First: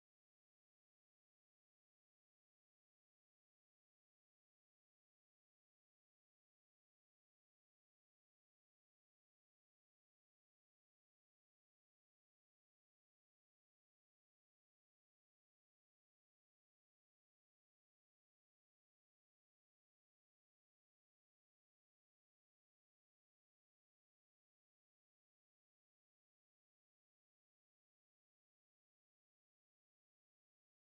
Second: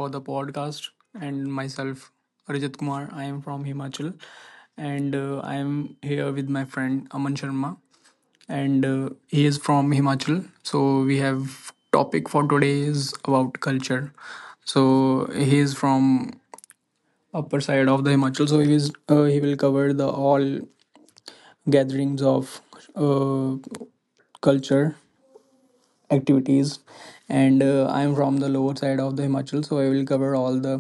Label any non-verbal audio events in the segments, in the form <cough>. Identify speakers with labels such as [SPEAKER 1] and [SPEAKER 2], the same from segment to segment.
[SPEAKER 1] for the podcast, and myself, Rajat Kumar. I am from Himachal, and I am here with my friend Aman Sharma, and he is from Himachal. So we have topic for today is about culture. So he is from upper side of the Himachal. So he will cover the all gatherings of uh, culture activities and I'm from the lower side of the Himachal. So I will cover all the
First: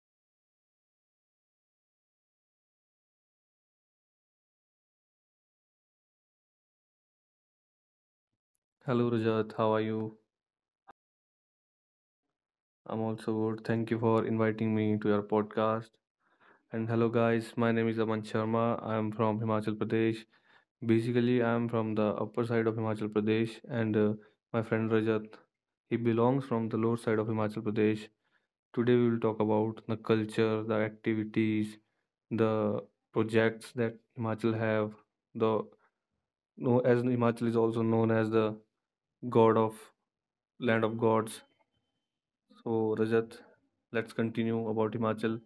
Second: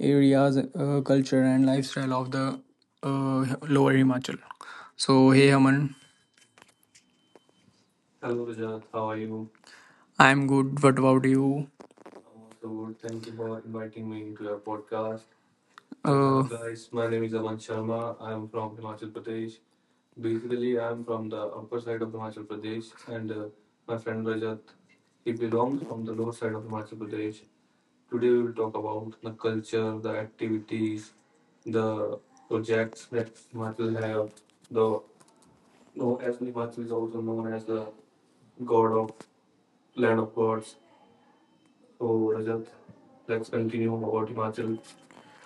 [SPEAKER 1] areas, culture and lifestyle of the lower Himachal. So hey Aman, hello Rajat, how
[SPEAKER 2] Hello
[SPEAKER 1] are you?
[SPEAKER 2] Rajat, how are you?
[SPEAKER 1] I'm good, what about you? Also good,
[SPEAKER 2] I'm
[SPEAKER 1] thank you
[SPEAKER 2] also
[SPEAKER 1] for
[SPEAKER 2] good. Thank you
[SPEAKER 1] inviting me
[SPEAKER 2] for
[SPEAKER 1] to your
[SPEAKER 2] inviting me to your
[SPEAKER 1] podcast.
[SPEAKER 2] podcast.
[SPEAKER 1] Hello guys,
[SPEAKER 2] And
[SPEAKER 1] my
[SPEAKER 2] hello
[SPEAKER 1] name is
[SPEAKER 2] guys,
[SPEAKER 1] Aman
[SPEAKER 2] my name
[SPEAKER 1] Sharma.
[SPEAKER 2] is Aman
[SPEAKER 1] I'm from
[SPEAKER 2] Sharma.
[SPEAKER 1] Himachal
[SPEAKER 2] I'm from
[SPEAKER 1] Pradesh.
[SPEAKER 2] Himachal Pradesh.
[SPEAKER 1] Basically, I'm from the
[SPEAKER 2] Basically, I'm
[SPEAKER 1] upper
[SPEAKER 2] from
[SPEAKER 1] side
[SPEAKER 2] the
[SPEAKER 1] of Himachal
[SPEAKER 2] upper side of
[SPEAKER 1] Pradesh,
[SPEAKER 2] Himachal
[SPEAKER 1] and
[SPEAKER 2] Pradesh,
[SPEAKER 1] my
[SPEAKER 2] and
[SPEAKER 1] friend
[SPEAKER 2] my
[SPEAKER 1] Rajat,
[SPEAKER 2] friend Rajat,
[SPEAKER 1] he belongs
[SPEAKER 2] he
[SPEAKER 1] from the lower
[SPEAKER 2] belongs
[SPEAKER 1] side of
[SPEAKER 2] from the lower
[SPEAKER 1] Himachal
[SPEAKER 2] side of
[SPEAKER 1] Pradesh.
[SPEAKER 2] Himachal Pradesh.
[SPEAKER 1] Today, we will talk
[SPEAKER 2] Today we
[SPEAKER 1] about
[SPEAKER 2] will
[SPEAKER 1] the
[SPEAKER 2] talk about
[SPEAKER 1] culture,
[SPEAKER 2] the
[SPEAKER 1] the
[SPEAKER 2] culture, the
[SPEAKER 1] activities,
[SPEAKER 2] activities,
[SPEAKER 1] the
[SPEAKER 2] the
[SPEAKER 1] projects that
[SPEAKER 2] projects that
[SPEAKER 1] Himachal have.
[SPEAKER 2] Himachal
[SPEAKER 1] The
[SPEAKER 2] have. The
[SPEAKER 1] no, as
[SPEAKER 2] No,
[SPEAKER 1] Himachal is
[SPEAKER 2] as
[SPEAKER 1] also
[SPEAKER 2] Himachal
[SPEAKER 1] known
[SPEAKER 2] is
[SPEAKER 1] as
[SPEAKER 2] also
[SPEAKER 1] the
[SPEAKER 2] known as the
[SPEAKER 1] god of
[SPEAKER 2] God of
[SPEAKER 1] land of gods.
[SPEAKER 2] Land of Gods.
[SPEAKER 1] So, Rajat,
[SPEAKER 2] So, Rajat,
[SPEAKER 1] let's continue
[SPEAKER 2] let's
[SPEAKER 1] about
[SPEAKER 2] continue
[SPEAKER 1] Himachal.
[SPEAKER 2] about Himachal.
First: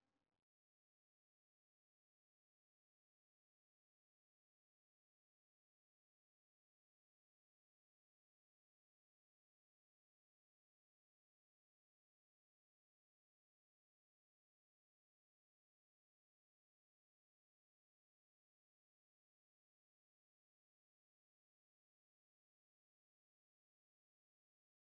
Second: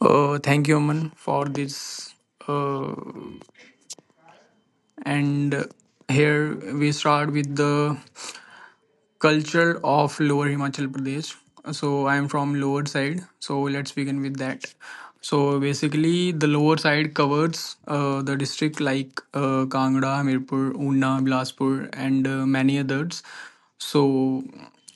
[SPEAKER 1] Thank you, Aman, for this. Uh, and here we start with the culture of lower Himachal Pradesh. So I am from lower side. So let's begin with that. So basically, the lower side covers the district like Kangra, Hamirpur, Una, Bilaspur, and many others. So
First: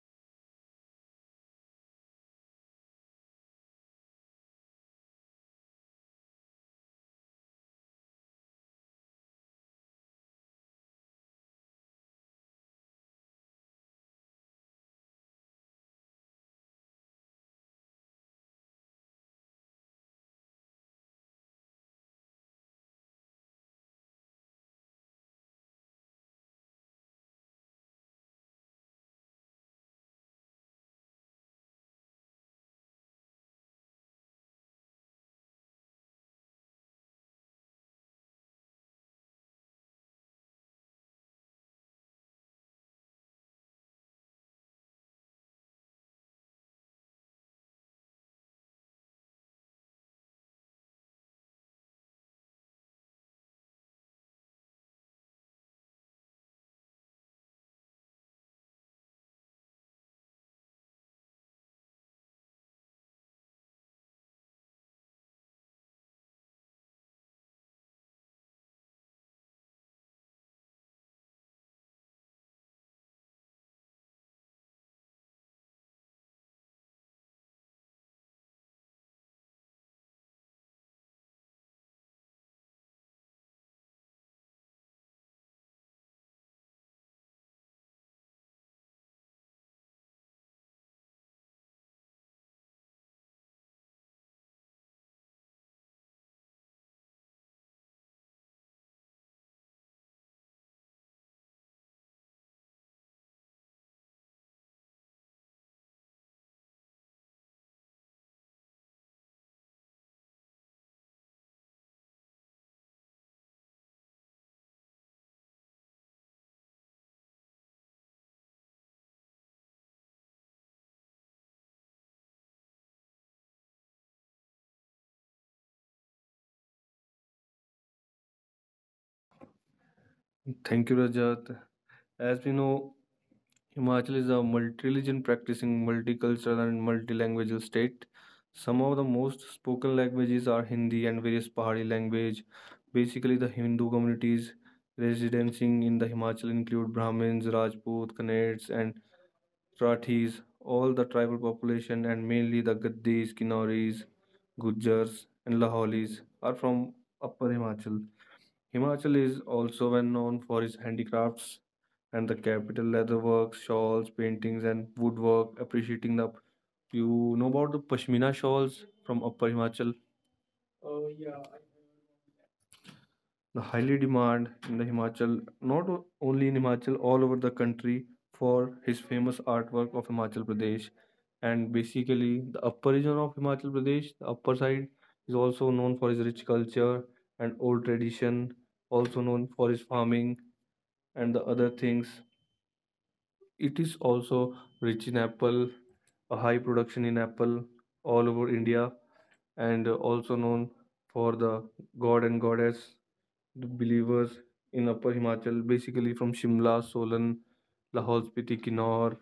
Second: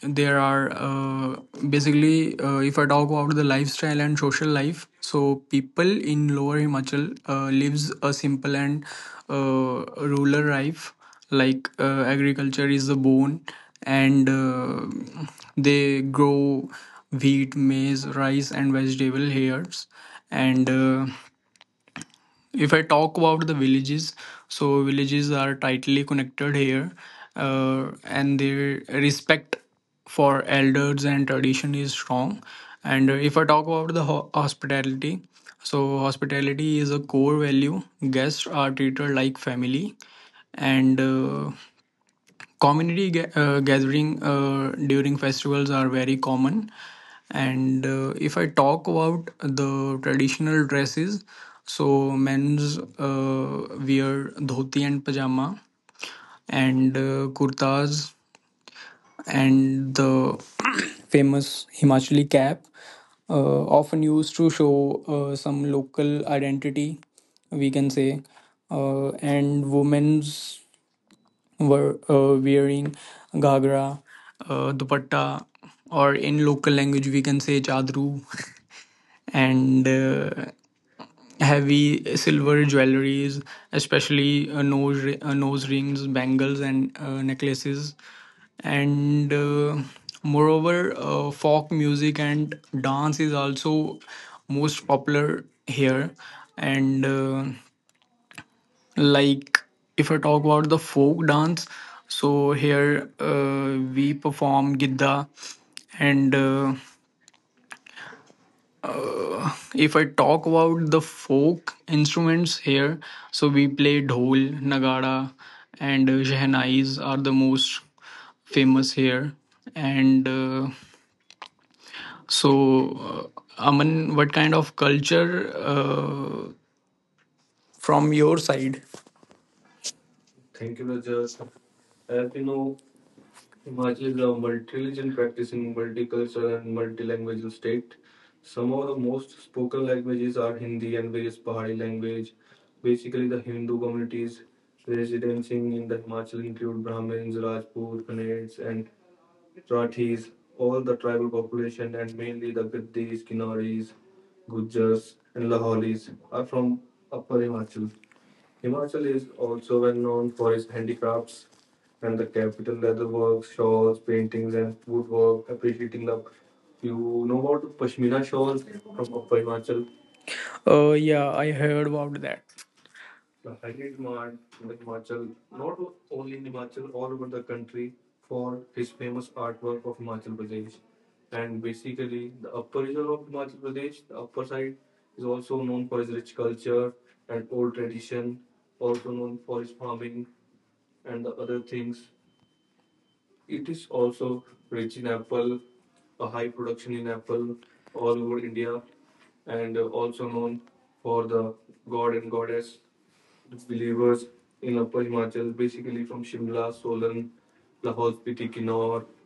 [SPEAKER 1] there are basically, if I talk about the lifestyle and social life, so people in lower Himachal lives a simple and rural life, like agriculture is the bone, and they grow wheat, maize, rice and vegetable here. And if I talk about the villages, so villages are tightly connected here, and their respect for elders and tradition is strong. And if I talk about the hospitality, so hospitality is a core value, guests are treated like family, and community gathering during festivals are very common. And if I talk about the traditional dresses, so men's wear dhoti and pajama, and kurtas, and the <coughs> <clears throat> famous Himachali cap, often used to show some local identity, we can say. And women's were wearing ghagra, dupatta, or in local language we can say chadru, <laughs> and heavy silver jewelries, especially nose rings, bangles, and necklaces, and moreover, folk music and dance is also most popular here, and like if I talk about the folk dance, so here we perform gidda. And if I talk about the folk instruments here, so we play dhol nagara, and shehnais are the most famous here. And so uh, Aman, what kind of culture from your side? Thank you,
[SPEAKER 2] Thank you,
[SPEAKER 1] Rajas.
[SPEAKER 2] Rajat.
[SPEAKER 1] As you
[SPEAKER 2] As we
[SPEAKER 1] know,
[SPEAKER 2] know,
[SPEAKER 1] imagine
[SPEAKER 2] Himachal
[SPEAKER 1] a
[SPEAKER 2] is a
[SPEAKER 1] multi-religion
[SPEAKER 2] multi-religion
[SPEAKER 1] practicing
[SPEAKER 2] practicing,
[SPEAKER 1] multicultural
[SPEAKER 2] multicultural
[SPEAKER 1] and
[SPEAKER 2] and
[SPEAKER 1] multilingual
[SPEAKER 2] multilingual
[SPEAKER 1] state.
[SPEAKER 2] state.
[SPEAKER 1] Some
[SPEAKER 2] Some
[SPEAKER 1] of the
[SPEAKER 2] of the
[SPEAKER 1] most
[SPEAKER 2] most
[SPEAKER 1] spoken
[SPEAKER 2] spoken
[SPEAKER 1] languages
[SPEAKER 2] languages
[SPEAKER 1] are
[SPEAKER 2] are
[SPEAKER 1] Hindi
[SPEAKER 2] Hindi
[SPEAKER 1] and
[SPEAKER 2] and
[SPEAKER 1] various
[SPEAKER 2] various
[SPEAKER 1] Pahari
[SPEAKER 2] Pahari
[SPEAKER 1] language.
[SPEAKER 2] language.
[SPEAKER 1] Basically,
[SPEAKER 2] Basically,
[SPEAKER 1] the
[SPEAKER 2] the
[SPEAKER 1] Hindu
[SPEAKER 2] Hindu
[SPEAKER 1] communities
[SPEAKER 2] communities
[SPEAKER 1] residing
[SPEAKER 2] residing
[SPEAKER 1] in the
[SPEAKER 2] in the
[SPEAKER 1] Himachal
[SPEAKER 2] Himachal
[SPEAKER 1] include
[SPEAKER 2] include
[SPEAKER 1] Brahmins,
[SPEAKER 2] Brahmins,
[SPEAKER 1] Rajputs,
[SPEAKER 2] Rajput,
[SPEAKER 1] Kannades,
[SPEAKER 2] Kannades,
[SPEAKER 1] and
[SPEAKER 2] and
[SPEAKER 1] Rathis,
[SPEAKER 2] Rathis.
[SPEAKER 1] all
[SPEAKER 2] All
[SPEAKER 1] the
[SPEAKER 2] the
[SPEAKER 1] tribal
[SPEAKER 2] tribal
[SPEAKER 1] population
[SPEAKER 2] population
[SPEAKER 1] and
[SPEAKER 2] and
[SPEAKER 1] mainly the
[SPEAKER 2] mainly the
[SPEAKER 1] Gaddis,
[SPEAKER 2] Gaddis,
[SPEAKER 1] Kinnaris,
[SPEAKER 2] Kinauris,
[SPEAKER 1] Gujars
[SPEAKER 2] Gujars,
[SPEAKER 1] and
[SPEAKER 2] and
[SPEAKER 1] Laholis
[SPEAKER 2] Laholis
[SPEAKER 1] are
[SPEAKER 2] are
[SPEAKER 1] from
[SPEAKER 2] from
[SPEAKER 1] Upper
[SPEAKER 2] Upper
[SPEAKER 1] Himachal.
[SPEAKER 2] Himachal.
[SPEAKER 1] Himachal
[SPEAKER 2] Himachal
[SPEAKER 1] is
[SPEAKER 2] is
[SPEAKER 1] also
[SPEAKER 2] also
[SPEAKER 1] well
[SPEAKER 2] well
[SPEAKER 1] known
[SPEAKER 2] known
[SPEAKER 1] for
[SPEAKER 2] for
[SPEAKER 1] its
[SPEAKER 2] its
[SPEAKER 1] handicrafts
[SPEAKER 2] handicrafts
[SPEAKER 1] and the
[SPEAKER 2] and the
[SPEAKER 1] capital
[SPEAKER 2] capital
[SPEAKER 1] leatherwork,
[SPEAKER 2] leatherwork,
[SPEAKER 1] shawls,
[SPEAKER 2] shawls,
[SPEAKER 1] paintings
[SPEAKER 2] paintings,
[SPEAKER 1] and
[SPEAKER 2] and
[SPEAKER 1] woodwork,
[SPEAKER 2] woodwork.
[SPEAKER 1] appreciating the you
[SPEAKER 2] You
[SPEAKER 1] know
[SPEAKER 2] know about
[SPEAKER 1] about
[SPEAKER 2] the
[SPEAKER 1] pashmina
[SPEAKER 2] pashmina
[SPEAKER 1] shawls
[SPEAKER 2] shawls
[SPEAKER 1] from
[SPEAKER 2] from
[SPEAKER 1] Upper
[SPEAKER 2] Upper
[SPEAKER 1] Himachal?
[SPEAKER 2] Himachal.
[SPEAKER 1] Oh,
[SPEAKER 2] Oh
[SPEAKER 1] yeah,
[SPEAKER 2] yeah.
[SPEAKER 1] I heard about that. The
[SPEAKER 2] The
[SPEAKER 1] Haggard
[SPEAKER 2] highly
[SPEAKER 1] Mart
[SPEAKER 2] demand
[SPEAKER 1] in the
[SPEAKER 2] in the
[SPEAKER 1] Himachal,
[SPEAKER 2] Himachal,
[SPEAKER 1] not
[SPEAKER 2] not
[SPEAKER 1] only in
[SPEAKER 2] only in
[SPEAKER 1] Himachal,
[SPEAKER 2] Himachal,
[SPEAKER 1] all over
[SPEAKER 2] all over
[SPEAKER 1] the
[SPEAKER 2] the
[SPEAKER 1] country
[SPEAKER 2] country
[SPEAKER 1] for
[SPEAKER 2] for
[SPEAKER 1] his
[SPEAKER 2] his
[SPEAKER 1] famous
[SPEAKER 2] famous
[SPEAKER 1] artwork
[SPEAKER 2] artwork
[SPEAKER 1] of
[SPEAKER 2] of
[SPEAKER 1] Himachal
[SPEAKER 2] Himachal
[SPEAKER 1] Pradesh.
[SPEAKER 2] Pradesh.
[SPEAKER 1] And
[SPEAKER 2] And
[SPEAKER 1] basically,
[SPEAKER 2] basically,
[SPEAKER 1] the
[SPEAKER 2] the
[SPEAKER 1] upper
[SPEAKER 2] upper
[SPEAKER 1] region
[SPEAKER 2] region
[SPEAKER 1] of
[SPEAKER 2] of
[SPEAKER 1] Himachal
[SPEAKER 2] Himachal
[SPEAKER 1] Pradesh,
[SPEAKER 2] Pradesh,
[SPEAKER 1] the
[SPEAKER 2] the
[SPEAKER 1] upper
[SPEAKER 2] upper
[SPEAKER 1] side,
[SPEAKER 2] side,
[SPEAKER 1] is
[SPEAKER 2] is
[SPEAKER 1] also
[SPEAKER 2] also
[SPEAKER 1] known for
[SPEAKER 2] known
[SPEAKER 1] its
[SPEAKER 2] for his
[SPEAKER 1] rich
[SPEAKER 2] rich
[SPEAKER 1] culture
[SPEAKER 2] culture
[SPEAKER 1] and
[SPEAKER 2] and
[SPEAKER 1] old
[SPEAKER 2] old
[SPEAKER 1] tradition,
[SPEAKER 2] tradition,
[SPEAKER 1] also
[SPEAKER 2] also
[SPEAKER 1] known
[SPEAKER 2] known
[SPEAKER 1] for
[SPEAKER 2] for
[SPEAKER 1] its
[SPEAKER 2] his
[SPEAKER 1] farming
[SPEAKER 2] farming
[SPEAKER 1] and the
[SPEAKER 2] and the
[SPEAKER 1] other
[SPEAKER 2] other
[SPEAKER 1] things.
[SPEAKER 2] things.
[SPEAKER 1] It
[SPEAKER 2] It
[SPEAKER 1] is
[SPEAKER 2] is
[SPEAKER 1] also
[SPEAKER 2] also
[SPEAKER 1] rich in
[SPEAKER 2] rich in
[SPEAKER 1] apple,
[SPEAKER 2] apple,
[SPEAKER 1] a
[SPEAKER 2] a
[SPEAKER 1] high
[SPEAKER 2] high
[SPEAKER 1] production in
[SPEAKER 2] production in
[SPEAKER 1] apple
[SPEAKER 2] apple
[SPEAKER 1] all
[SPEAKER 2] all
[SPEAKER 1] over
[SPEAKER 2] over
[SPEAKER 1] India,
[SPEAKER 2] India,
[SPEAKER 1] and
[SPEAKER 2] and
[SPEAKER 1] also
[SPEAKER 2] also
[SPEAKER 1] known
[SPEAKER 2] known
[SPEAKER 1] for
[SPEAKER 2] for
[SPEAKER 1] the
[SPEAKER 2] the
[SPEAKER 1] god
[SPEAKER 2] god
[SPEAKER 1] and
[SPEAKER 2] and
[SPEAKER 1] goddess
[SPEAKER 2] goddess,
[SPEAKER 1] its
[SPEAKER 2] the
[SPEAKER 1] believers
[SPEAKER 2] believers
[SPEAKER 1] in
[SPEAKER 2] in
[SPEAKER 1] Upper
[SPEAKER 2] Upper
[SPEAKER 1] Himachal,
[SPEAKER 2] Himachal,
[SPEAKER 1] basically
[SPEAKER 2] basically
[SPEAKER 1] from
[SPEAKER 2] from
[SPEAKER 1] Shimla,
[SPEAKER 2] Shimla,
[SPEAKER 1] Solan,
[SPEAKER 2] Solan,
[SPEAKER 1] Lahore
[SPEAKER 2] Lahol
[SPEAKER 1] Spiti,
[SPEAKER 2] Spiti,
[SPEAKER 1] Kinnaur,
[SPEAKER 2] Kinnaur,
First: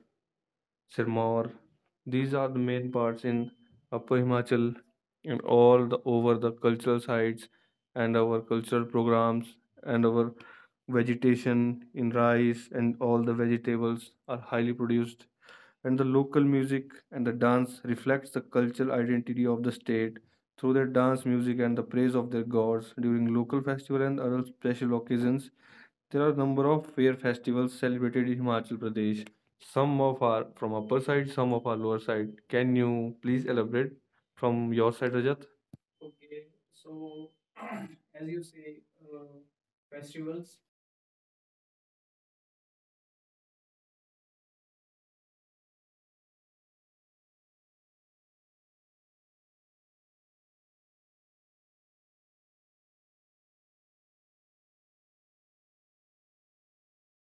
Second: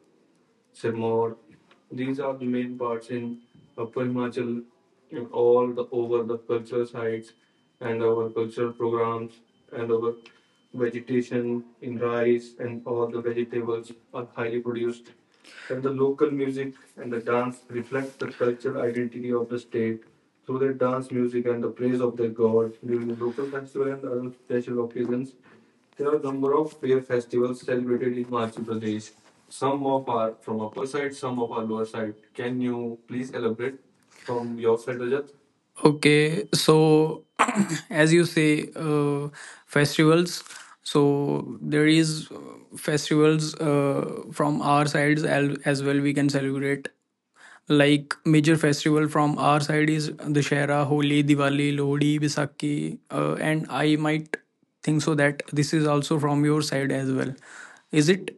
[SPEAKER 1] Sirmaur.
[SPEAKER 2] Sirmaur.
[SPEAKER 1] These
[SPEAKER 2] These
[SPEAKER 1] are the
[SPEAKER 2] are the
[SPEAKER 1] main
[SPEAKER 2] main
[SPEAKER 1] parts
[SPEAKER 2] parts
[SPEAKER 1] in
[SPEAKER 2] in
[SPEAKER 1] Upper
[SPEAKER 2] Upper
[SPEAKER 1] Himachal,
[SPEAKER 2] Himachal, and
[SPEAKER 1] all the
[SPEAKER 2] all the
[SPEAKER 1] over
[SPEAKER 2] over
[SPEAKER 1] the
[SPEAKER 2] the
[SPEAKER 1] cultural
[SPEAKER 2] cultural
[SPEAKER 1] sites
[SPEAKER 2] sites
[SPEAKER 1] and
[SPEAKER 2] and
[SPEAKER 1] our
[SPEAKER 2] our
[SPEAKER 1] cultural
[SPEAKER 2] cultural
[SPEAKER 1] programs
[SPEAKER 2] programs
[SPEAKER 1] and
[SPEAKER 2] and
[SPEAKER 1] our
[SPEAKER 2] our
[SPEAKER 1] vegetation
[SPEAKER 2] vegetation
[SPEAKER 1] in
[SPEAKER 2] in
[SPEAKER 1] rice
[SPEAKER 2] rice
[SPEAKER 1] and
[SPEAKER 2] and
[SPEAKER 1] all the
[SPEAKER 2] all the
[SPEAKER 1] vegetables
[SPEAKER 2] vegetables
[SPEAKER 1] are
[SPEAKER 2] are
[SPEAKER 1] highly
[SPEAKER 2] highly
[SPEAKER 1] produced.
[SPEAKER 2] produced,
[SPEAKER 1] And the
[SPEAKER 2] and the
[SPEAKER 1] local
[SPEAKER 2] local
[SPEAKER 1] music
[SPEAKER 2] music
[SPEAKER 1] and the
[SPEAKER 2] and the
[SPEAKER 1] dance
[SPEAKER 2] dance
[SPEAKER 1] reflect the
[SPEAKER 2] reflects the
[SPEAKER 1] cultural
[SPEAKER 2] cultural
[SPEAKER 1] identity
[SPEAKER 2] identity
[SPEAKER 1] of the
[SPEAKER 2] of the
[SPEAKER 1] state
[SPEAKER 2] state
[SPEAKER 1] through
[SPEAKER 2] through
[SPEAKER 1] their
[SPEAKER 2] their
[SPEAKER 1] dance
[SPEAKER 2] dance
[SPEAKER 1] music
[SPEAKER 2] music
[SPEAKER 1] and the
[SPEAKER 2] and the
[SPEAKER 1] praise
[SPEAKER 2] praise
[SPEAKER 1] of their
[SPEAKER 2] of their
[SPEAKER 1] god
[SPEAKER 2] gods
[SPEAKER 1] during the
[SPEAKER 2] during
[SPEAKER 1] local
[SPEAKER 2] local
[SPEAKER 1] festival
[SPEAKER 2] festival
[SPEAKER 1] and
[SPEAKER 2] and
[SPEAKER 1] other
[SPEAKER 2] other
[SPEAKER 1] special
[SPEAKER 2] special
[SPEAKER 1] occasions.
[SPEAKER 2] occasions.
[SPEAKER 1] There are
[SPEAKER 2] There
[SPEAKER 1] a
[SPEAKER 2] are a
[SPEAKER 1] number
[SPEAKER 2] number
[SPEAKER 1] of
[SPEAKER 2] of
[SPEAKER 1] fair
[SPEAKER 2] fair
[SPEAKER 1] festivals
[SPEAKER 2] festivals
[SPEAKER 1] celebrated in
[SPEAKER 2] celebrated in
[SPEAKER 1] Madhya
[SPEAKER 2] Himachal
[SPEAKER 1] Pradesh.
[SPEAKER 2] Pradesh.
[SPEAKER 1] Some
[SPEAKER 2] Some
[SPEAKER 1] of
[SPEAKER 2] of
[SPEAKER 1] are
[SPEAKER 2] are
[SPEAKER 1] from
[SPEAKER 2] from
[SPEAKER 1] upper
[SPEAKER 2] upper
[SPEAKER 1] side,
[SPEAKER 2] side,
[SPEAKER 1] some
[SPEAKER 2] some
[SPEAKER 1] of are
[SPEAKER 2] of are
[SPEAKER 1] lower
[SPEAKER 2] lower
[SPEAKER 1] side.
[SPEAKER 2] side.
[SPEAKER 1] Can
[SPEAKER 2] Can
[SPEAKER 1] you
[SPEAKER 2] you
[SPEAKER 1] please
[SPEAKER 2] please
[SPEAKER 1] elaborate
[SPEAKER 2] elaborate
[SPEAKER 1] from your
[SPEAKER 2] from
[SPEAKER 1] side,
[SPEAKER 2] your side,
[SPEAKER 1] Rajat?
[SPEAKER 2] Rajat?
[SPEAKER 1] Okay, so <clears throat> as you say, festivals. So there is festivals from our sides as well. We can celebrate like major festival from our side is Dussehra, Holi, Diwali, Lodi, Baisakhi, and I might think so that this is also from your side as well. Is it?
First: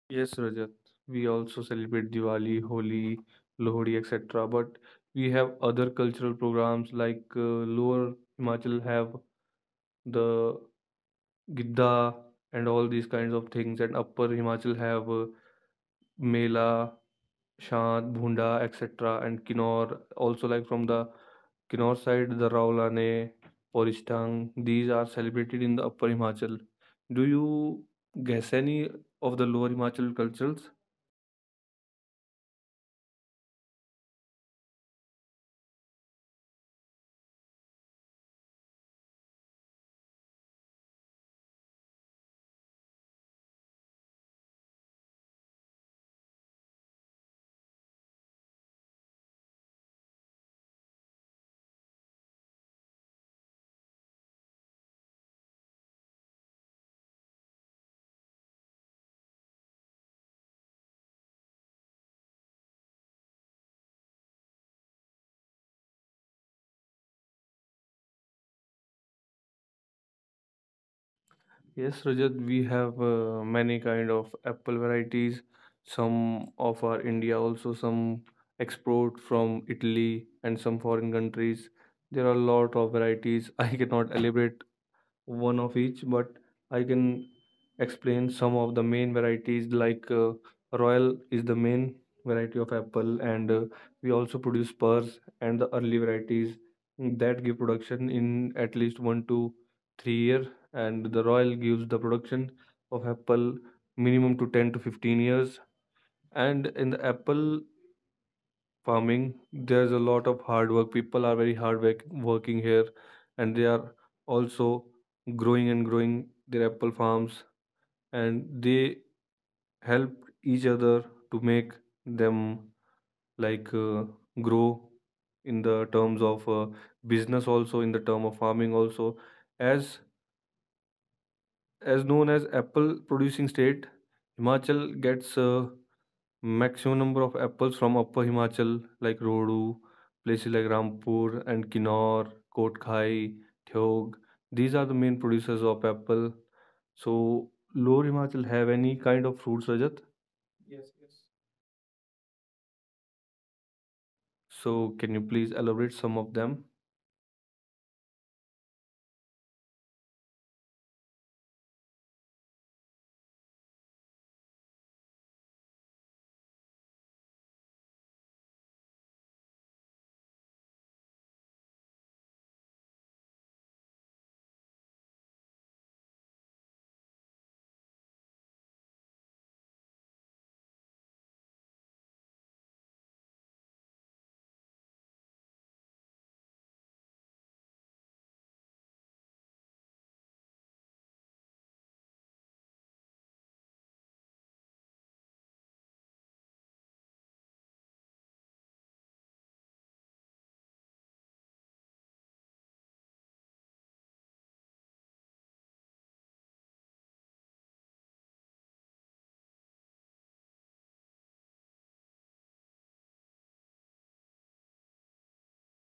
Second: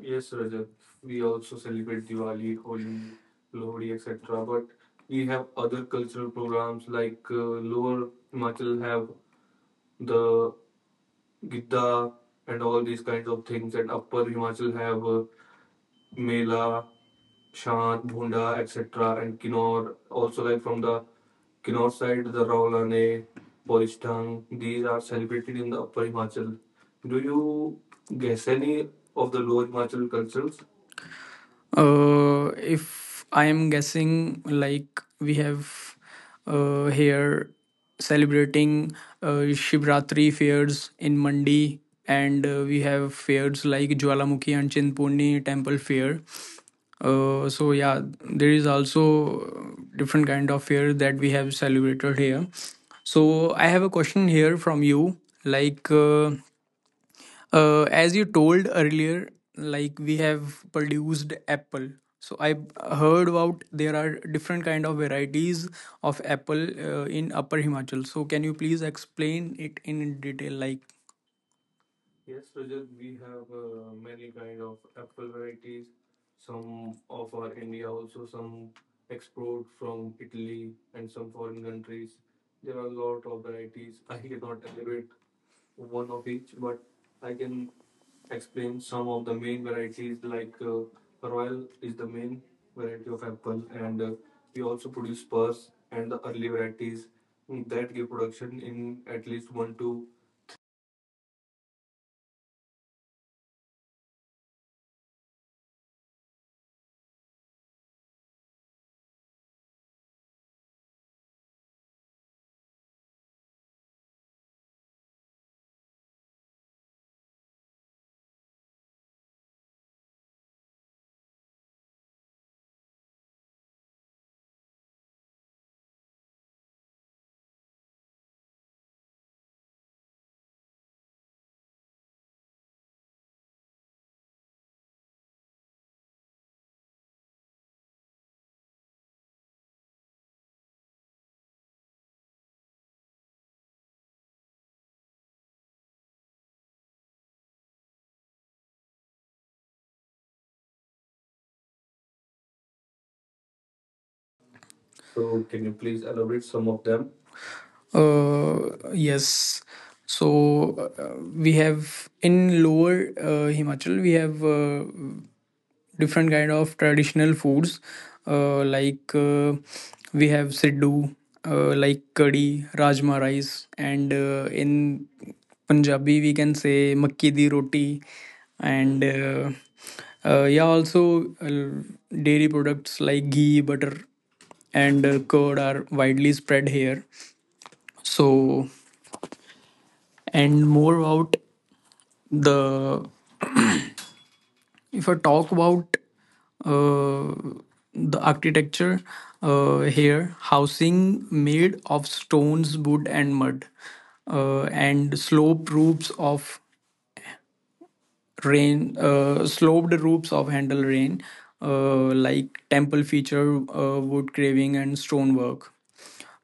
[SPEAKER 1] Yes,
[SPEAKER 2] Yes,
[SPEAKER 1] Rajat.
[SPEAKER 2] Rajat.
[SPEAKER 1] We
[SPEAKER 2] We
[SPEAKER 1] also
[SPEAKER 2] also
[SPEAKER 1] celebrate
[SPEAKER 2] celebrate
[SPEAKER 1] Diwali,
[SPEAKER 2] Diwali,
[SPEAKER 1] Holi,
[SPEAKER 2] Holi,
[SPEAKER 1] Lohri,
[SPEAKER 2] Lohri,
[SPEAKER 1] etc. But
[SPEAKER 2] etc. But
[SPEAKER 1] we have
[SPEAKER 2] we have
[SPEAKER 1] other
[SPEAKER 2] other
[SPEAKER 1] cultural
[SPEAKER 2] cultural
[SPEAKER 1] programs
[SPEAKER 2] programs
[SPEAKER 1] like
[SPEAKER 2] like
[SPEAKER 1] Lower
[SPEAKER 2] Lower
[SPEAKER 1] Himachal
[SPEAKER 2] Himachal
[SPEAKER 1] have
[SPEAKER 2] have
[SPEAKER 1] the
[SPEAKER 2] the
[SPEAKER 1] Gidda
[SPEAKER 2] Gidda
[SPEAKER 1] and all
[SPEAKER 2] and
[SPEAKER 1] these
[SPEAKER 2] all these
[SPEAKER 1] kinds of
[SPEAKER 2] kinds of
[SPEAKER 1] things, and
[SPEAKER 2] things, and
[SPEAKER 1] Upper
[SPEAKER 2] Upper
[SPEAKER 1] Himachal
[SPEAKER 2] Himachal
[SPEAKER 1] have
[SPEAKER 2] have
[SPEAKER 1] Mela,
[SPEAKER 2] Mela
[SPEAKER 1] Shant,
[SPEAKER 2] Shan,
[SPEAKER 1] Bhunda,
[SPEAKER 2] Bhunda,
[SPEAKER 1] etc.,
[SPEAKER 2] etc.,
[SPEAKER 1] and
[SPEAKER 2] and
[SPEAKER 1] Kinnaur.
[SPEAKER 2] Kinnor.
[SPEAKER 1] Also, like
[SPEAKER 2] Also,
[SPEAKER 1] from
[SPEAKER 2] like from
[SPEAKER 1] the
[SPEAKER 2] the
[SPEAKER 1] Kinnaur
[SPEAKER 2] Kinnor
[SPEAKER 1] side, the
[SPEAKER 2] side, the
[SPEAKER 1] Raulane,
[SPEAKER 2] Raulane,
[SPEAKER 1] Polishtang,
[SPEAKER 2] Oristang,
[SPEAKER 1] these are
[SPEAKER 2] these are
[SPEAKER 1] celebrated in
[SPEAKER 2] celebrated
[SPEAKER 1] the
[SPEAKER 2] in the
[SPEAKER 1] Upper
[SPEAKER 2] Upper
[SPEAKER 1] Himachal.
[SPEAKER 2] Himachal.
[SPEAKER 1] Do
[SPEAKER 2] Do
[SPEAKER 1] you
[SPEAKER 2] you
[SPEAKER 1] guess
[SPEAKER 2] guess
[SPEAKER 1] any
[SPEAKER 2] any
[SPEAKER 1] of the
[SPEAKER 2] of the
[SPEAKER 1] Lower
[SPEAKER 2] Lower
[SPEAKER 1] Himachal
[SPEAKER 2] Himachal
[SPEAKER 1] cultures?
[SPEAKER 2] cultures?
[SPEAKER 1] If I am guessing, like we have here celebrating Shivratri fairs in Mandi, and we have fairs like Jwalamukhi and Chintpurni temple fair. So yeah, there is also different kind of fair that we have celebrated here. So I have a question here from you. Like uh, as you told earlier, like we have produced apple. So I heard about there are different kind of varieties of apple in Upper Himachal. So can you please explain it in detail? Like,
[SPEAKER 2] Yes,
[SPEAKER 1] yes,
[SPEAKER 2] Rajat, we
[SPEAKER 1] Rajat, we
[SPEAKER 2] have
[SPEAKER 1] have
[SPEAKER 2] many
[SPEAKER 1] many
[SPEAKER 2] kind of
[SPEAKER 1] kind of
[SPEAKER 2] apple
[SPEAKER 1] apple
[SPEAKER 2] varieties.
[SPEAKER 1] varieties.
[SPEAKER 2] Some
[SPEAKER 1] Some
[SPEAKER 2] of our
[SPEAKER 1] of our
[SPEAKER 2] India,
[SPEAKER 1] India
[SPEAKER 2] also
[SPEAKER 1] also,
[SPEAKER 2] some
[SPEAKER 1] some
[SPEAKER 2] export
[SPEAKER 1] export
[SPEAKER 2] from
[SPEAKER 1] from
[SPEAKER 2] Italy
[SPEAKER 1] Italy
[SPEAKER 2] and some
[SPEAKER 1] and some
[SPEAKER 2] foreign
[SPEAKER 1] foreign
[SPEAKER 2] countries.
[SPEAKER 1] countries.
[SPEAKER 2] There are a
[SPEAKER 1] There are a
[SPEAKER 2] lot of
[SPEAKER 1] lot of
[SPEAKER 2] varieties. <laughs> I
[SPEAKER 1] varieties. I
[SPEAKER 2] cannot
[SPEAKER 1] cannot
[SPEAKER 2] elaborate
[SPEAKER 1] elaborate
[SPEAKER 2] one of
[SPEAKER 1] one of
[SPEAKER 2] each,
[SPEAKER 1] each,
[SPEAKER 2] but
[SPEAKER 1] but
[SPEAKER 2] I
[SPEAKER 1] I
[SPEAKER 2] can
[SPEAKER 1] can
[SPEAKER 2] explain
[SPEAKER 1] explain
[SPEAKER 2] some of
[SPEAKER 1] some
[SPEAKER 2] the
[SPEAKER 1] of the
[SPEAKER 2] main
[SPEAKER 1] main
[SPEAKER 2] varieties.
[SPEAKER 1] varieties.
[SPEAKER 2] Like
[SPEAKER 1] Like
[SPEAKER 2] Royal
[SPEAKER 1] Royal
[SPEAKER 2] is the
[SPEAKER 1] is the
[SPEAKER 2] main
[SPEAKER 1] main
[SPEAKER 2] variety of
[SPEAKER 1] variety of
[SPEAKER 2] apple,
[SPEAKER 1] apple,
[SPEAKER 2] and
[SPEAKER 1] and
[SPEAKER 2] we
[SPEAKER 1] we
[SPEAKER 2] also
[SPEAKER 1] also
[SPEAKER 2] produce
[SPEAKER 1] produce
[SPEAKER 2] Spurs
[SPEAKER 1] Spurs
[SPEAKER 2] and the
[SPEAKER 1] and the
[SPEAKER 2] early
[SPEAKER 1] early
[SPEAKER 2] varieties
[SPEAKER 1] varieties. Hmm,
[SPEAKER 2] that give
[SPEAKER 1] that give
[SPEAKER 2] production
[SPEAKER 1] production
[SPEAKER 2] in
[SPEAKER 1] in
[SPEAKER 2] at
[SPEAKER 1] at
[SPEAKER 2] least
[SPEAKER 1] least
[SPEAKER 2] one
[SPEAKER 1] one
[SPEAKER 2] to
[SPEAKER 1] two.
[SPEAKER 2] three year, and the Royal gives the production of apple minimum to 10 to 15 years. And in the apple farming, there's a lot of hard work, people are very working here, and they are also growing and growing their apple farms, and they help each other to make them like grow in the terms of business, also in the term of farming, also as as known as apple producing state. Himachal gets maximum number of apples from Upper Himachal, like Rodu, places like Rampur and Kinnaur, Kotkhai, Theog. These are the main producers of apple. So, Lower Himachal have any kind of fruits, Rajat? Yes, yes. So,
[SPEAKER 1] So,
[SPEAKER 2] can you
[SPEAKER 1] can you
[SPEAKER 2] please
[SPEAKER 1] please
[SPEAKER 2] elaborate
[SPEAKER 1] elaborate
[SPEAKER 2] some
[SPEAKER 1] some
[SPEAKER 2] of
[SPEAKER 1] of
[SPEAKER 2] them?
[SPEAKER 1] them? Yes. So we have in lower Himachal we have different kind of traditional foods, uh, like uh, we have siddu, like curry, rajma rice, and in Punjabi we can say makki di roti, and yeah also dairy products like ghee, butter, and curd are widely spread here. So and more about the if I talk about uh, the architecture, here housing made of stones, wood and mud, and sloped roofs of handle rain, like temple feature wood carving and stonework.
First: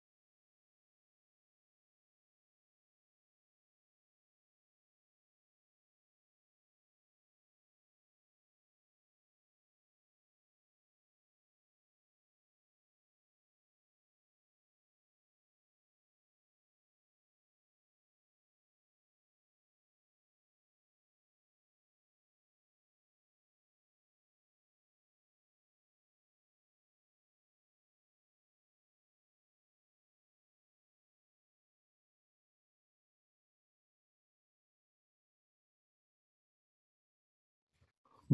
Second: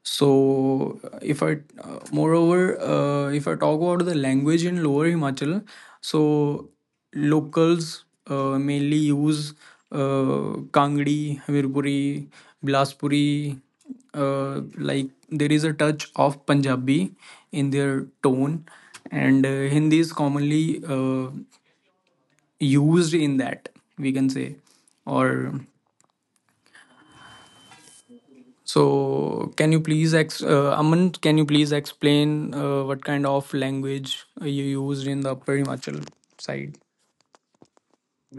[SPEAKER 1] So, if I, moreover, if I talk about the language in Lower Himachal, so locals mainly use Kangdi, Hamirpuri, Bilaspuri. Like there is a touch of Punjabi in their tone, and Hindi is commonly used in that we can say, or so, can you please, Aman, can you please explain what kind of language you used in the Perimachal side?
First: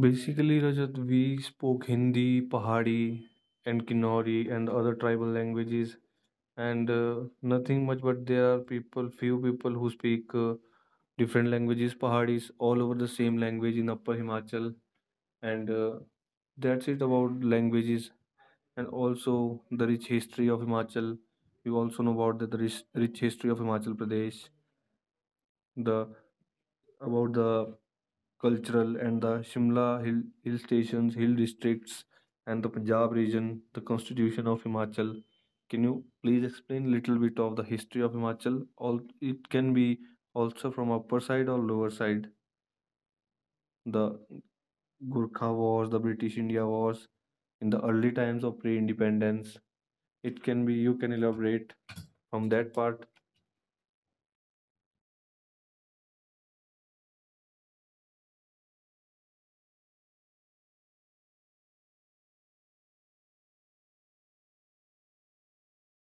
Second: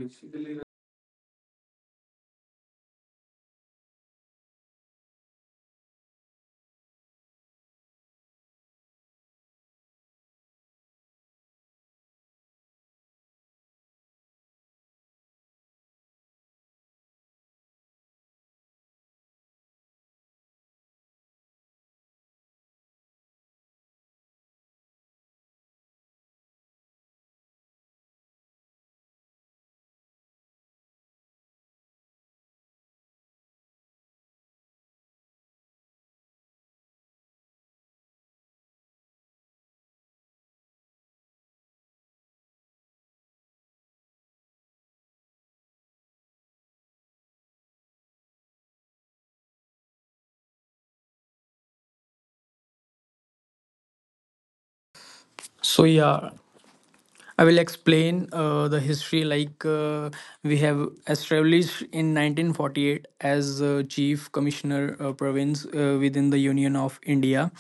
[SPEAKER 2] Basically, Rajat, we spoke Hindi, Pahari, and Kinnauri and other tribal languages, and nothing much, but there are people few people who speak different languages. Pahadis all over the same language in Upper Himachal, and that's it about languages. And also the rich history of Himachal. You also know about the rich history of Himachal Pradesh, the about the cultural and the Shimla hill stations, hill districts, and the Punjab region, the constitution of Himachal. Can you please explain little bit of the history of Himachal? All it can be also from upper side or lower side. The Gurkha wars, the British India wars in the early times of pre-independence. It can be You can elaborate from that part.
[SPEAKER 1] So yeah, I will explain the history. Like we have established in 1948 as Chief Commissioner Province within the Union of India.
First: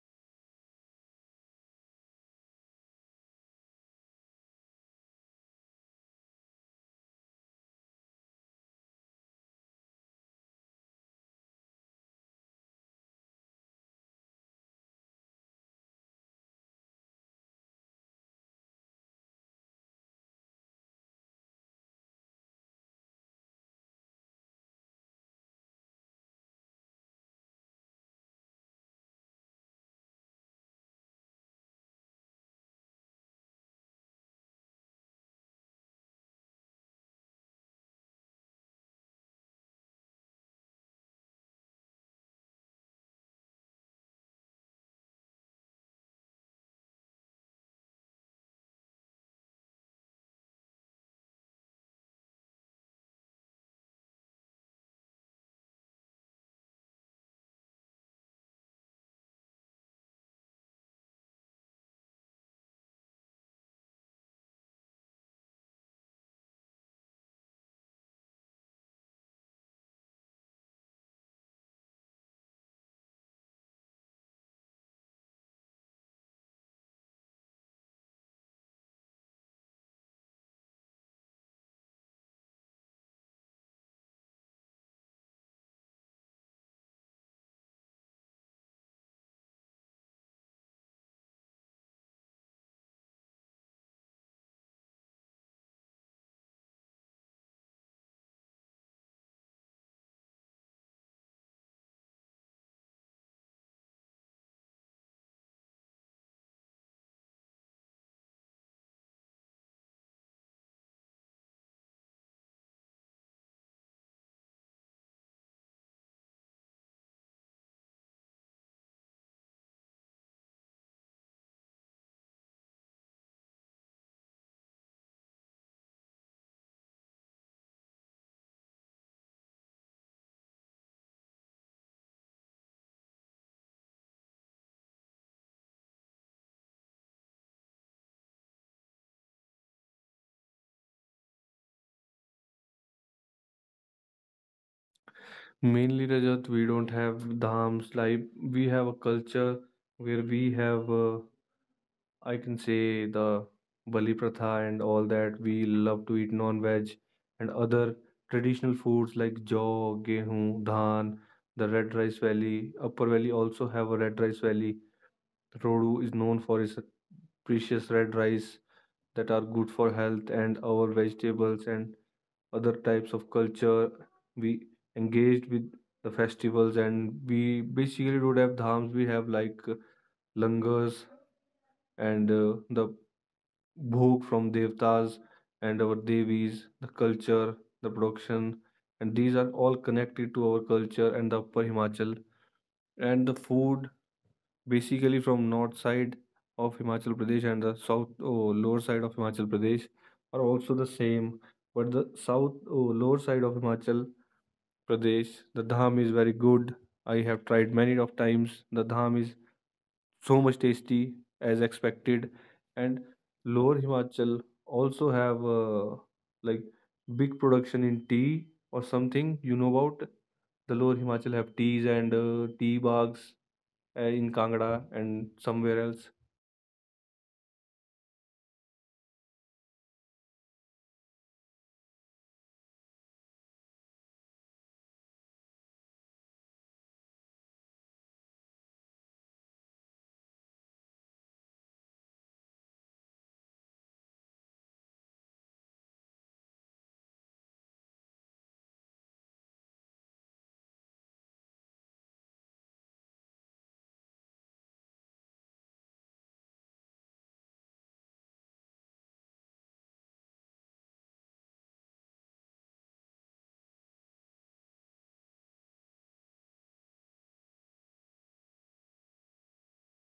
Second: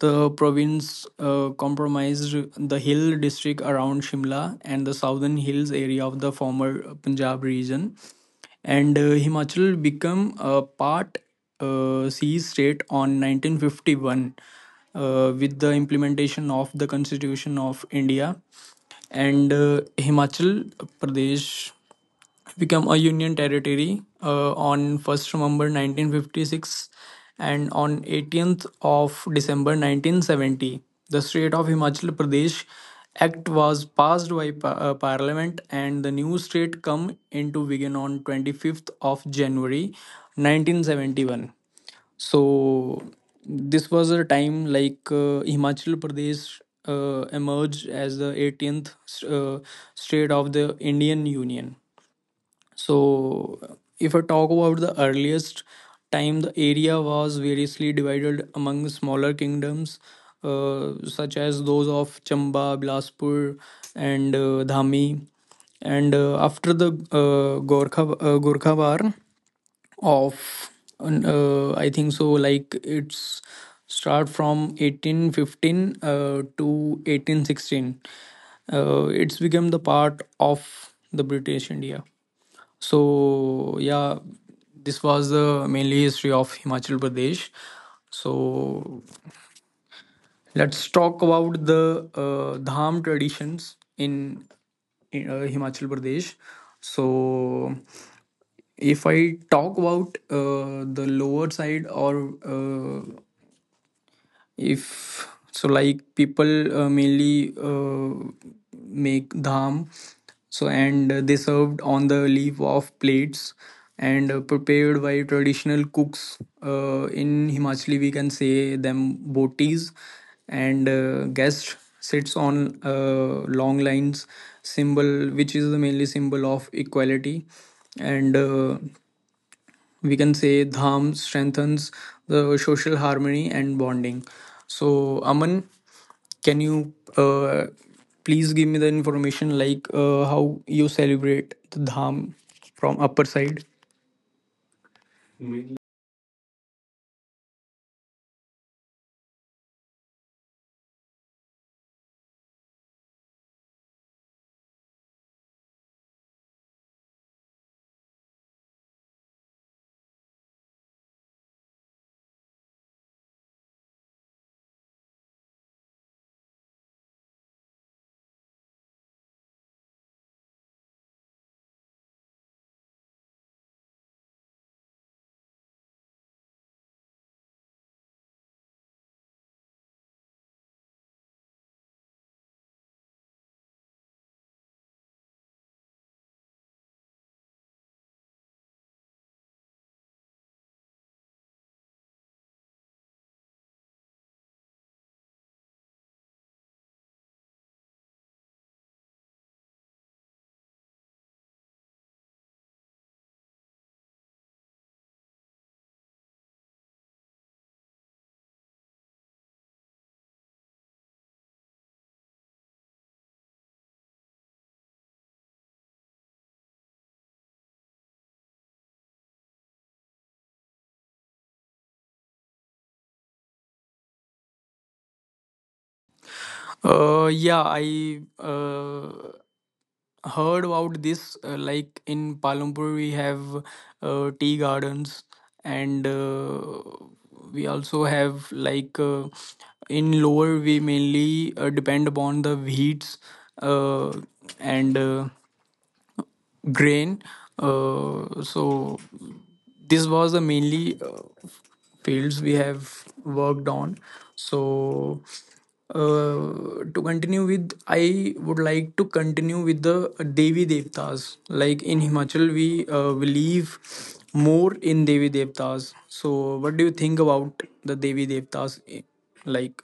[SPEAKER 1] The province comprised the hill district around Shimla and the southern hills area of the former Punjab region. And Himachal became a part sea state on 1951 with the implementation of the Constitution of India. And Himachal Pradesh become a Union territory on 1st November 1956 and on 18th of December 1970. The state of Himachal Pradesh Act was passed by Parliament and the new state come into being on 25th of January 1971. So this was a time like Himachal Pradesh emerged as the 18th uh, state of the Indian Union. So, if I talk about the earliest time, the area was variously divided among smaller kingdoms, such as those of Chamba, Bilaspur, and Dhami. And after the Gorkha Gurkha War of, I think so, like it's start from 1815 to 1816. It's become the part of the British India. So yeah, this was the mainly history of Himachal Pradesh. So let's talk about the Dham traditions in, Himachal Pradesh. So if I talk about the lower side or if so like people mainly make dham, and they served on the leaf of plates and prepared by traditional cooks, in himachali we can say them botis, and guest sits on long lines, symbol which is the mainly symbol of equality. And we can say dham strengthens the social harmony and bonding. So Aman, can you uh, please give me the information, like how you celebrate the dham from upper side?
[SPEAKER 2] Mainly, Rajat, we don't have dhams like we have a culture where we have. I can say the Bali Pratha and all that. We love to eat non-veg and other traditional foods like jaw, gehu, dhan, the Red Rice Valley. Upper Valley also have a Red Rice Valley. Rodu is known for its precious red rice that are good for health and our vegetables and other types of culture. We engaged with the festivals, and we basically don't have dhams. We have like langars, and the bhog from devtas and our devis, the culture, the production, and these are all connected to our culture and the Upper Himachal. And the food, basically from north side of Himachal Pradesh and the south or lower side of Himachal Pradesh, are also the same. But the south or lower side of Himachal Pradesh, the dham is very good. I have tried many of times. The dham is so much tasty as expected, and Lower Himachal also have like big production in tea or something. You know about the Lower Himachal have teas and tea bags in Kangra and somewhere else.
[SPEAKER 1] Uh yeah i uh heard about this, like in Palampur we have tea gardens, and we also have like in lower we mainly depend upon the wheats uh, and grain. So this was the mainly fields we have worked on. So to continue with, I would like to continue with the Devi Devtas. Like in Himachal, we believe more in Devi Devtas. So, what do you think about the Devi Devtas? Like,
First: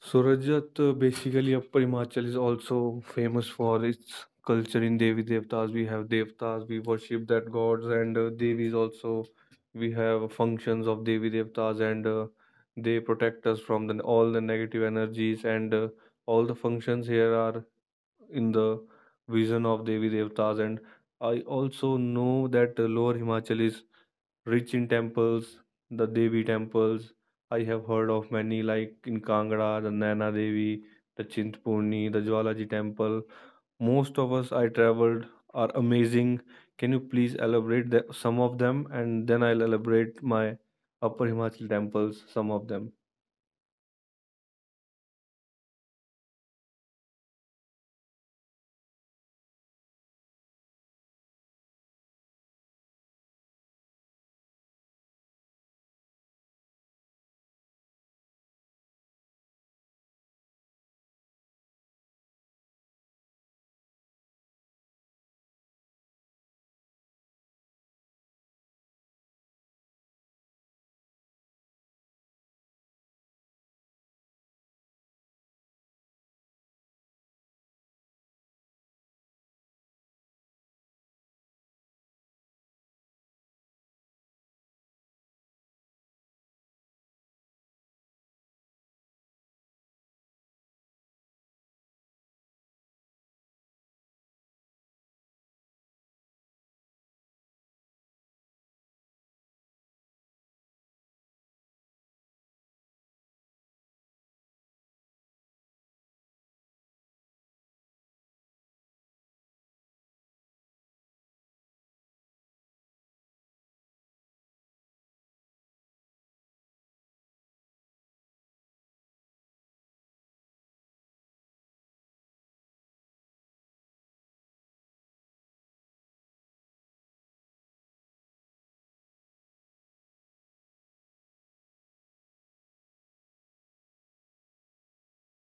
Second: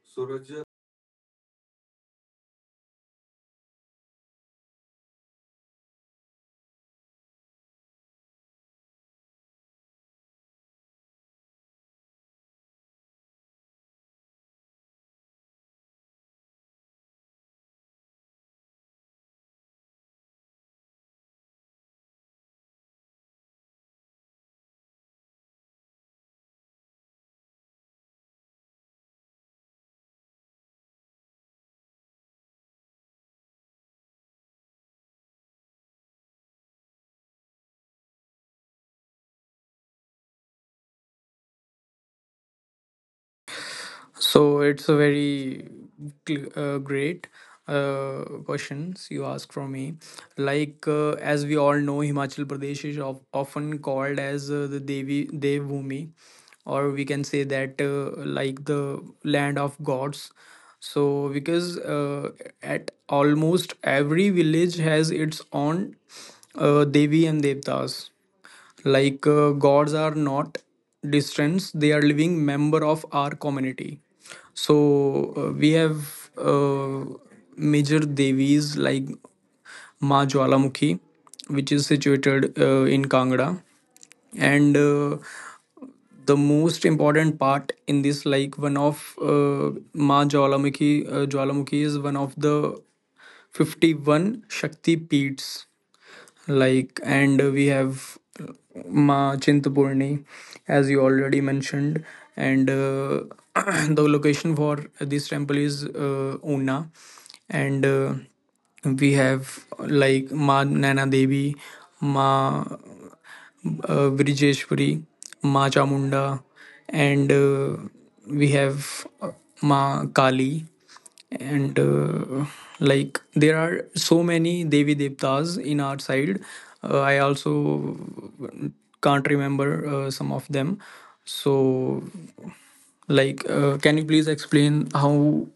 [SPEAKER 2] So Rajat, basically Upper Himachal is also famous for its culture in Devi Devtas. We have Devtas, we worship that gods, and Devis also. We have functions of Devi Devtas, and they protect us from all the negative energies. And all the functions here are in the vision of Devi Devtas. And I also know that Lower Himachal is rich in temples, the Devi temples. I have heard of many like in Kangra, the Naina Devi, the Chintpurni, the Jwalaji temple. Most of us I traveled are amazing. Can you please elaborate some of them, and then I'll elaborate my Upper Himachal temples, some of them.
[SPEAKER 1] so it's a very great questions you ask from me. Like, as we all know, Himachal Pradesh is often called as the Devi Devbhoomi, or we can say that like the land of gods. So because at almost every village has its own devi and devtas. Like, gods are not distant, they are living member of our community. So we have major devis like Ma Jwalamukhi, which is situated in Kangra, and the most important part in this, like one of ma jwalamukhi is one of the 51 shakti peets. Like, and we have ma chintapurni, as you already mentioned. And <clears throat> the location for this temple is una. And we have like ma Naina devi, ma Brijeshwari, Ma Chamunda, and we have Ma Kali, and like there are so many Devi Devtas in our side. I also can't remember some of them. So, like, can you please explain how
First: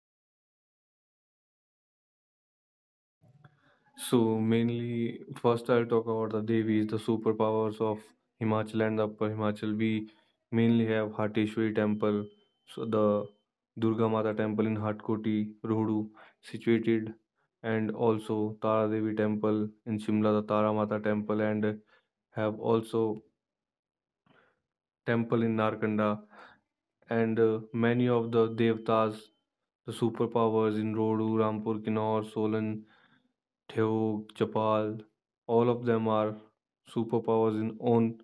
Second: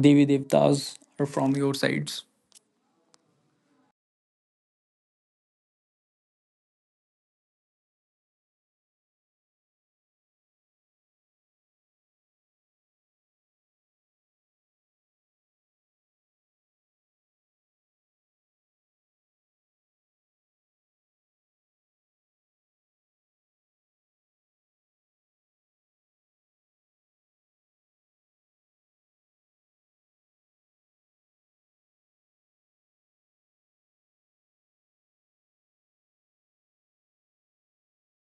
[SPEAKER 1] Devi Devtas are from your sides?
[SPEAKER 2] So mainly, first I'll talk about the Devis, the superpowers of Himachal and the Upper Himachal. We mainly have Hatteshwari Temple, so the Durga Mata Temple in Hatkoti, Rohdu, situated, and also Tara Devi Temple in Shimla, the Tara Mata Temple, and have also temple in Narkanda, and many of the Devtas, the superpowers in Rohdu, Rampur, Kinnaur, Solan, Teog, Chapal, all of them are superpowers in own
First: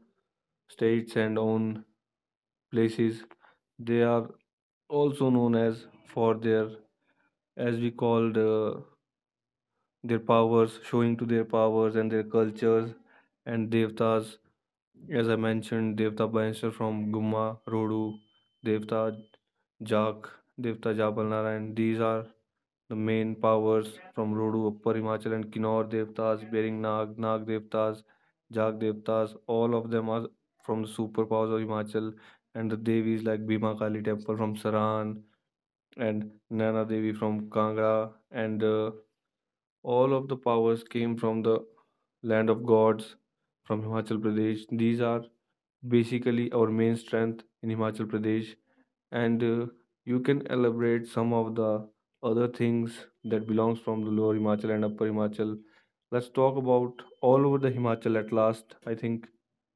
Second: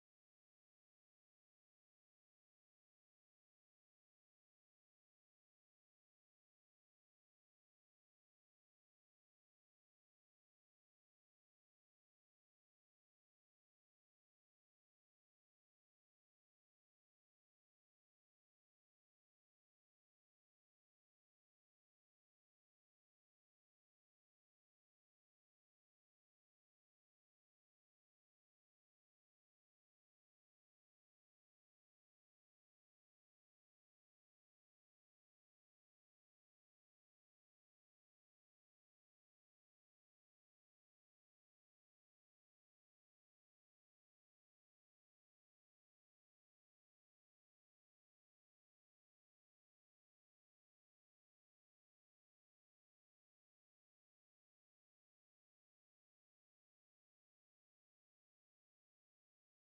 [SPEAKER 2] states and own places. They are also known as for their, as we called, their powers, showing to their powers and their cultures and devtas. As I mentioned, Devta Bannister from Gumma, Rodu, Devta Jak, Devta Jabal Narayan. These are the main powers from Rodu, Upper Himachal, and Kinnaur Devtas, Bering Nag, Nag Devtas, Jag Devtas, all of them are from the superpowers of Himachal, and the devis like Bhima Kali Temple from Saran and Naina Devi from Kangra, and all of the powers came from the land of gods from Himachal Pradesh. These are basically our main strength in Himachal Pradesh, and you can elaborate some of the other things that belongs from the lower Himachal and upper Himachal. Let's talk about all over the Himachal at last. I think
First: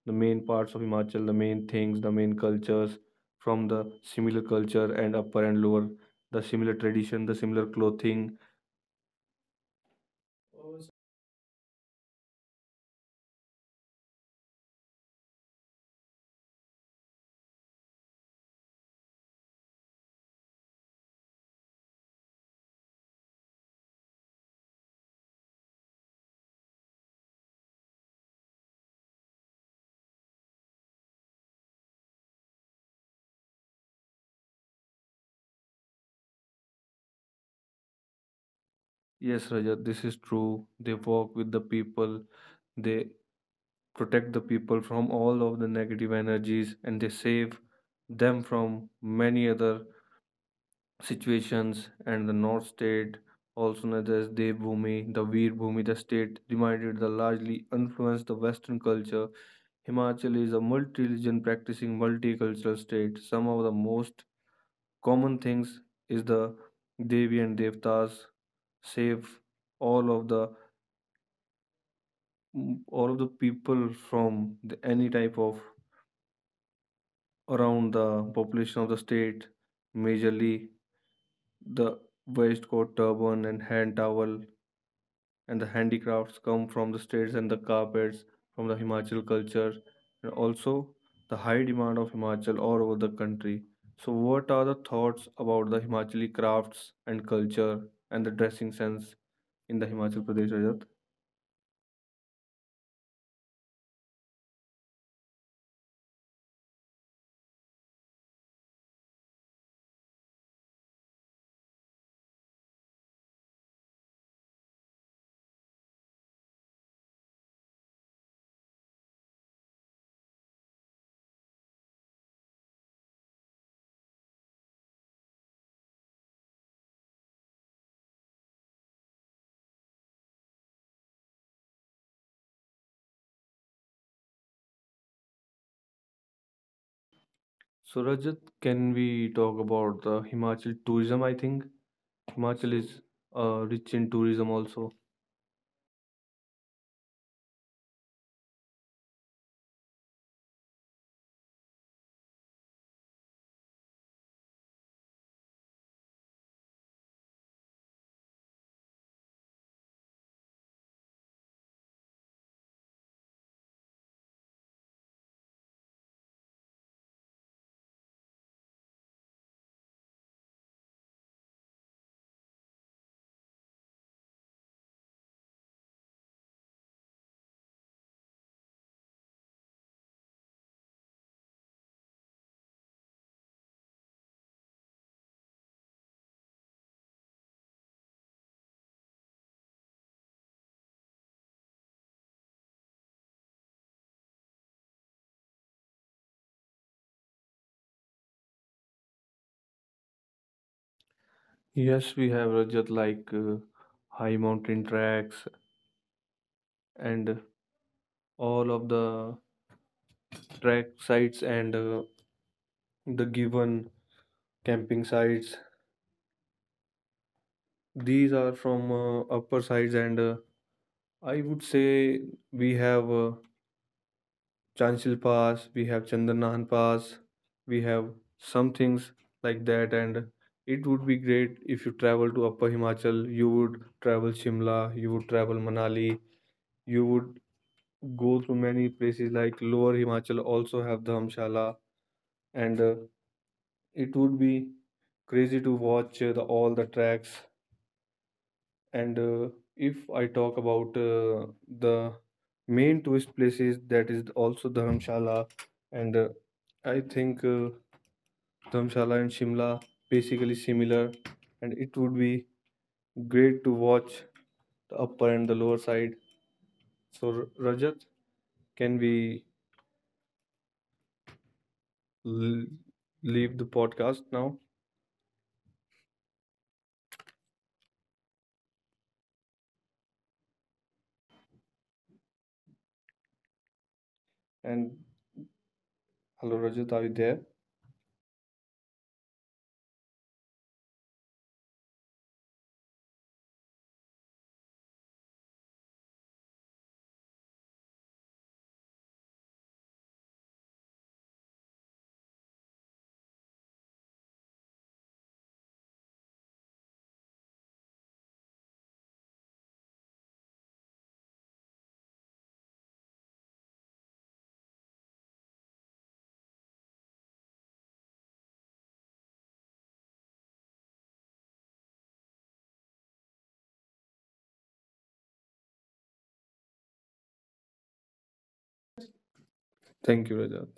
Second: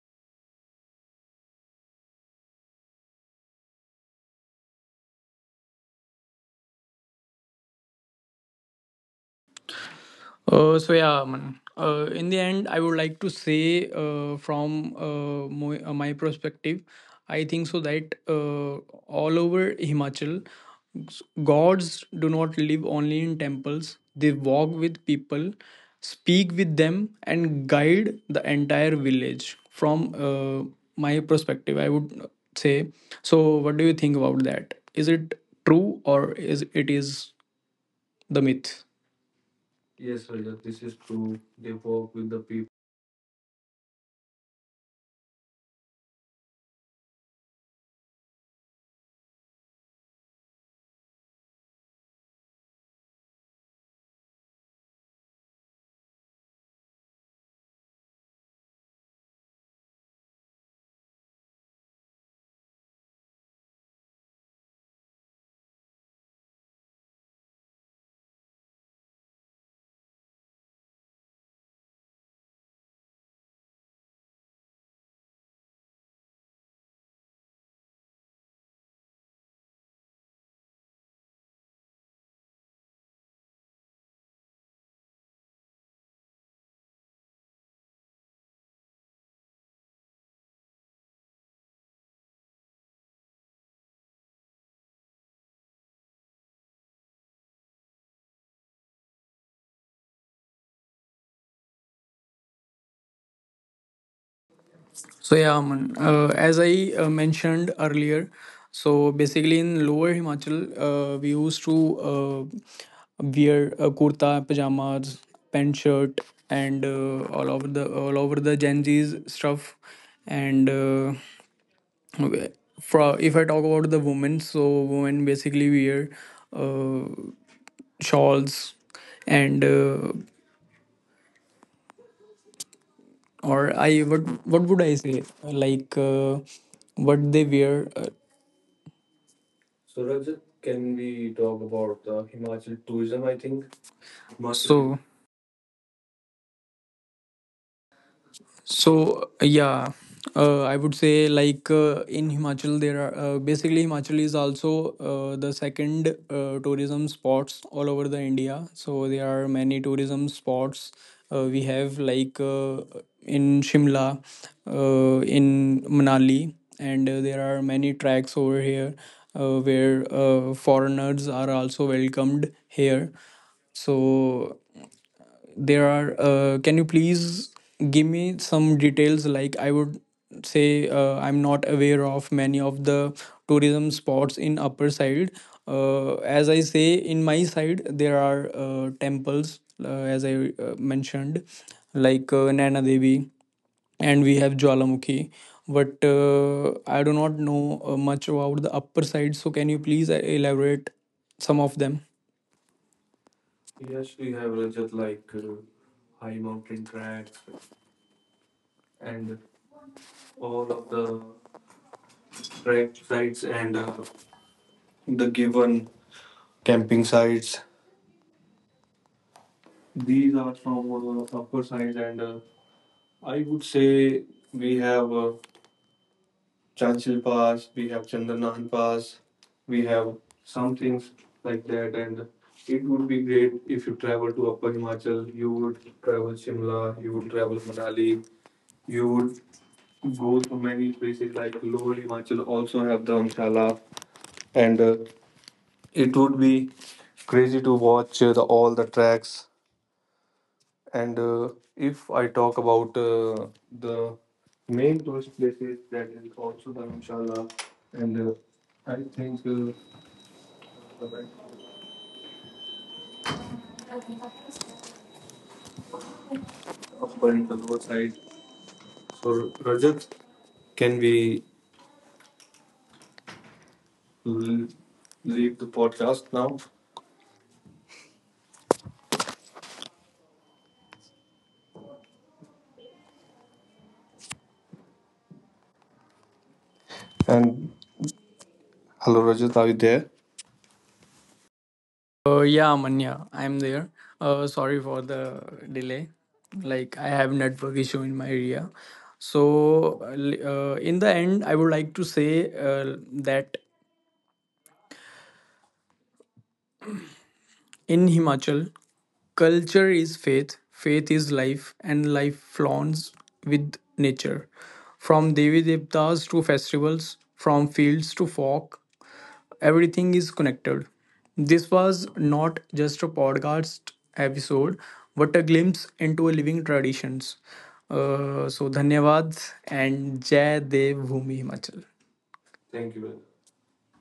[SPEAKER 2] the main parts of Himachal, the main things, the main cultures from the similar culture and upper and lower, the similar tradition, the similar clothing.
[SPEAKER 1] So yeah, Aman. In the end, I would like to say, from my perspective, I think so that all over Himachal, gods do not live only in temples. They walk with people, speak with them, and guide the entire village. From my perspective, I would say. So, what do you think about that? Is it true or is it is the myth?
[SPEAKER 2] Yes,
[SPEAKER 1] Yes,
[SPEAKER 2] Rajat,
[SPEAKER 1] Rajat,
[SPEAKER 2] this is
[SPEAKER 1] this is
[SPEAKER 2] true.
[SPEAKER 1] true.
[SPEAKER 2] They
[SPEAKER 1] They
[SPEAKER 2] walk
[SPEAKER 1] work
[SPEAKER 2] with
[SPEAKER 1] with
[SPEAKER 2] the
[SPEAKER 1] the people.
[SPEAKER 2] people, they protect the people from all of the negative energies, and they save them from many other situations, and the North State, also known as Devbhumi, the Veerbhumi, the state divided the largely influenced the Western culture. Himachal is a multi-religion practicing multicultural state. Some of the most common things is the Devi and Devtas save all of the all of the people from any type of around the population of the state, majorly the waistcoat, turban, and hand towel, and the handicrafts come from the states, and the carpets from the Himachal culture, and also the high demand of Himachal all over the country. So what are the thoughts about the Himachali crafts and culture and the dressing sense in the Himachal Pradesh, Rajat?
[SPEAKER 1] So yeah, Aman, as I mentioned earlier, so basically in lower Himachal, we used to wear a kurta, pajamas, pant shirt, and all over the Gen Z's stuff. And for if I talk about the women, so women basically wear uh, shawls, and or I, what would I say, like what they wear.
[SPEAKER 2] So
[SPEAKER 1] So
[SPEAKER 2] Rajat,
[SPEAKER 1] Rajat,
[SPEAKER 2] can
[SPEAKER 1] can
[SPEAKER 2] we
[SPEAKER 1] we
[SPEAKER 2] talk
[SPEAKER 1] talk
[SPEAKER 2] about
[SPEAKER 1] about
[SPEAKER 2] the
[SPEAKER 1] the Himachal
[SPEAKER 2] Himachal
[SPEAKER 1] tourism?
[SPEAKER 2] tourism? I
[SPEAKER 1] I
[SPEAKER 2] think
[SPEAKER 1] think. Himachal.
[SPEAKER 2] Himachal
[SPEAKER 1] So,
[SPEAKER 2] is rich in tourism also.
[SPEAKER 1] so yeah, I would say like in Himachal there are, basically Himachal is also the second tourism spots all over the India. So there are many tourism spots. We have like in Shimla, in Manali, and there are many tracks over here where foreigners are also welcomed here. So there are, can you please give me some details? Like, I would say I'm not aware of many of the tourism spots in upper side. As I say, in my side there are temples, as I mentioned, like nana devi, and we have Jwalamukhi. But I do not know much about the upper side, so can you please elaborate some of them? Yes,
[SPEAKER 2] Yes,
[SPEAKER 1] we
[SPEAKER 2] we have
[SPEAKER 1] have
[SPEAKER 2] Rajat
[SPEAKER 1] Rajat,
[SPEAKER 2] like
[SPEAKER 1] like high
[SPEAKER 2] high
[SPEAKER 1] mountain
[SPEAKER 2] mountain
[SPEAKER 1] tracks
[SPEAKER 2] tracks
[SPEAKER 1] and
[SPEAKER 2] and
[SPEAKER 1] all
[SPEAKER 2] all of
[SPEAKER 1] of the
[SPEAKER 2] the track
[SPEAKER 1] track sites,
[SPEAKER 2] sites,
[SPEAKER 1] and
[SPEAKER 2] and the
[SPEAKER 1] the given
[SPEAKER 2] given camping
[SPEAKER 1] camping
[SPEAKER 2] sites.
[SPEAKER 1] sites. These
[SPEAKER 2] These
[SPEAKER 1] are
[SPEAKER 2] are
[SPEAKER 1] from
[SPEAKER 2] from
[SPEAKER 1] upper
[SPEAKER 2] upper sides,
[SPEAKER 1] side. And
[SPEAKER 2] and
[SPEAKER 1] I
[SPEAKER 2] I
[SPEAKER 1] would
[SPEAKER 2] would say
[SPEAKER 1] say
[SPEAKER 2] we
[SPEAKER 1] we
[SPEAKER 2] have
[SPEAKER 1] have
[SPEAKER 2] Chanchil
[SPEAKER 1] Chanchil
[SPEAKER 2] Pass,
[SPEAKER 1] Pass,
[SPEAKER 2] we
[SPEAKER 1] we
[SPEAKER 2] have
[SPEAKER 1] have
[SPEAKER 2] Chandanahan
[SPEAKER 1] Chandanahan
[SPEAKER 2] Pass,
[SPEAKER 1] Pass,
[SPEAKER 2] we
[SPEAKER 1] we
[SPEAKER 2] have
[SPEAKER 1] have
[SPEAKER 2] some
[SPEAKER 1] some
[SPEAKER 2] things
[SPEAKER 1] things like
[SPEAKER 2] like
[SPEAKER 1] that.
[SPEAKER 2] that, and
[SPEAKER 1] And it
[SPEAKER 2] it
[SPEAKER 1] would
[SPEAKER 2] would be
[SPEAKER 1] be great
[SPEAKER 2] great
[SPEAKER 1] if
[SPEAKER 2] if
[SPEAKER 1] you
[SPEAKER 2] you
[SPEAKER 1] travel
[SPEAKER 2] travel to
[SPEAKER 1] to
[SPEAKER 2] Upper
[SPEAKER 1] Upper
[SPEAKER 2] Himachal,
[SPEAKER 1] Himachal,
[SPEAKER 2] you
[SPEAKER 1] you would
[SPEAKER 2] would
[SPEAKER 1] travel
[SPEAKER 2] travel Shimla,
[SPEAKER 1] Shimla, you
[SPEAKER 2] you would
[SPEAKER 1] would travel
[SPEAKER 2] travel Manali,
[SPEAKER 1] Manali,
[SPEAKER 2] you
[SPEAKER 1] you
[SPEAKER 2] would
[SPEAKER 1] would
[SPEAKER 2] go
[SPEAKER 1] go to
[SPEAKER 2] to many
[SPEAKER 1] many places.
[SPEAKER 2] places.
[SPEAKER 1] Like
[SPEAKER 2] Like Lower
[SPEAKER 1] Lower Himachal
[SPEAKER 2] Himachal
[SPEAKER 1] also
[SPEAKER 2] also
[SPEAKER 1] have
[SPEAKER 2] have Dhamshala,
[SPEAKER 1] Dharamshala, and
[SPEAKER 2] and
[SPEAKER 1] it
[SPEAKER 2] it
[SPEAKER 1] would
[SPEAKER 2] would be
[SPEAKER 1] be crazy
[SPEAKER 2] crazy
[SPEAKER 1] to
[SPEAKER 2] to
[SPEAKER 1] watch
[SPEAKER 2] watch
[SPEAKER 1] the,
[SPEAKER 2] the
[SPEAKER 1] all the
[SPEAKER 2] all the
[SPEAKER 1] tracks.
[SPEAKER 2] tracks.
[SPEAKER 1] And
[SPEAKER 2] And uh,
[SPEAKER 1] if
[SPEAKER 2] if
[SPEAKER 1] I
[SPEAKER 2] I
[SPEAKER 1] talk
[SPEAKER 2] talk
[SPEAKER 1] about
[SPEAKER 2] about
[SPEAKER 1] the
[SPEAKER 2] the
[SPEAKER 1] main
[SPEAKER 2] main
[SPEAKER 1] tourist
[SPEAKER 2] tourist
[SPEAKER 1] places, that
[SPEAKER 2] places,
[SPEAKER 1] is
[SPEAKER 2] that is
[SPEAKER 1] also
[SPEAKER 2] also
[SPEAKER 1] Dharamshala.
[SPEAKER 2] Dharamshala.
[SPEAKER 1] And
[SPEAKER 2] And
[SPEAKER 1] I
[SPEAKER 2] I
[SPEAKER 1] think
[SPEAKER 2] think
[SPEAKER 1] the back
[SPEAKER 2] Dharamshala and Shimla basically similar, and it would be great to watch
[SPEAKER 1] of Bari, the
[SPEAKER 2] the
[SPEAKER 1] lower
[SPEAKER 2] upper
[SPEAKER 1] side.
[SPEAKER 2] and the lower side.
[SPEAKER 1] So
[SPEAKER 2] So
[SPEAKER 1] Rajat,
[SPEAKER 2] Rajat,
[SPEAKER 1] can we
[SPEAKER 2] can we
[SPEAKER 1] l-
[SPEAKER 2] l-
[SPEAKER 1] leave the podcast
[SPEAKER 2] leave the
[SPEAKER 1] now?
[SPEAKER 2] podcast now?
[SPEAKER 1] And
[SPEAKER 2] And
[SPEAKER 1] hello Rajat, are you
[SPEAKER 2] hello,
[SPEAKER 1] there?
[SPEAKER 2] Rajat, are you there?
[SPEAKER 1] Yeah, Manya, I'm there. Sorry for the delay. Like I have network issue in my area. So in the end, I would like to say that in Himachal, culture is faith, faith is life, and life flaunts with nature. From Devi Devtas to festivals, from fields to folk, everything is connected. This was not just a podcast episode, but a glimpse into a living traditions. So, धन्यवाद and जय देव भूमि Himachal. Thank you, brother.
[SPEAKER 2] Thank you, Rajat.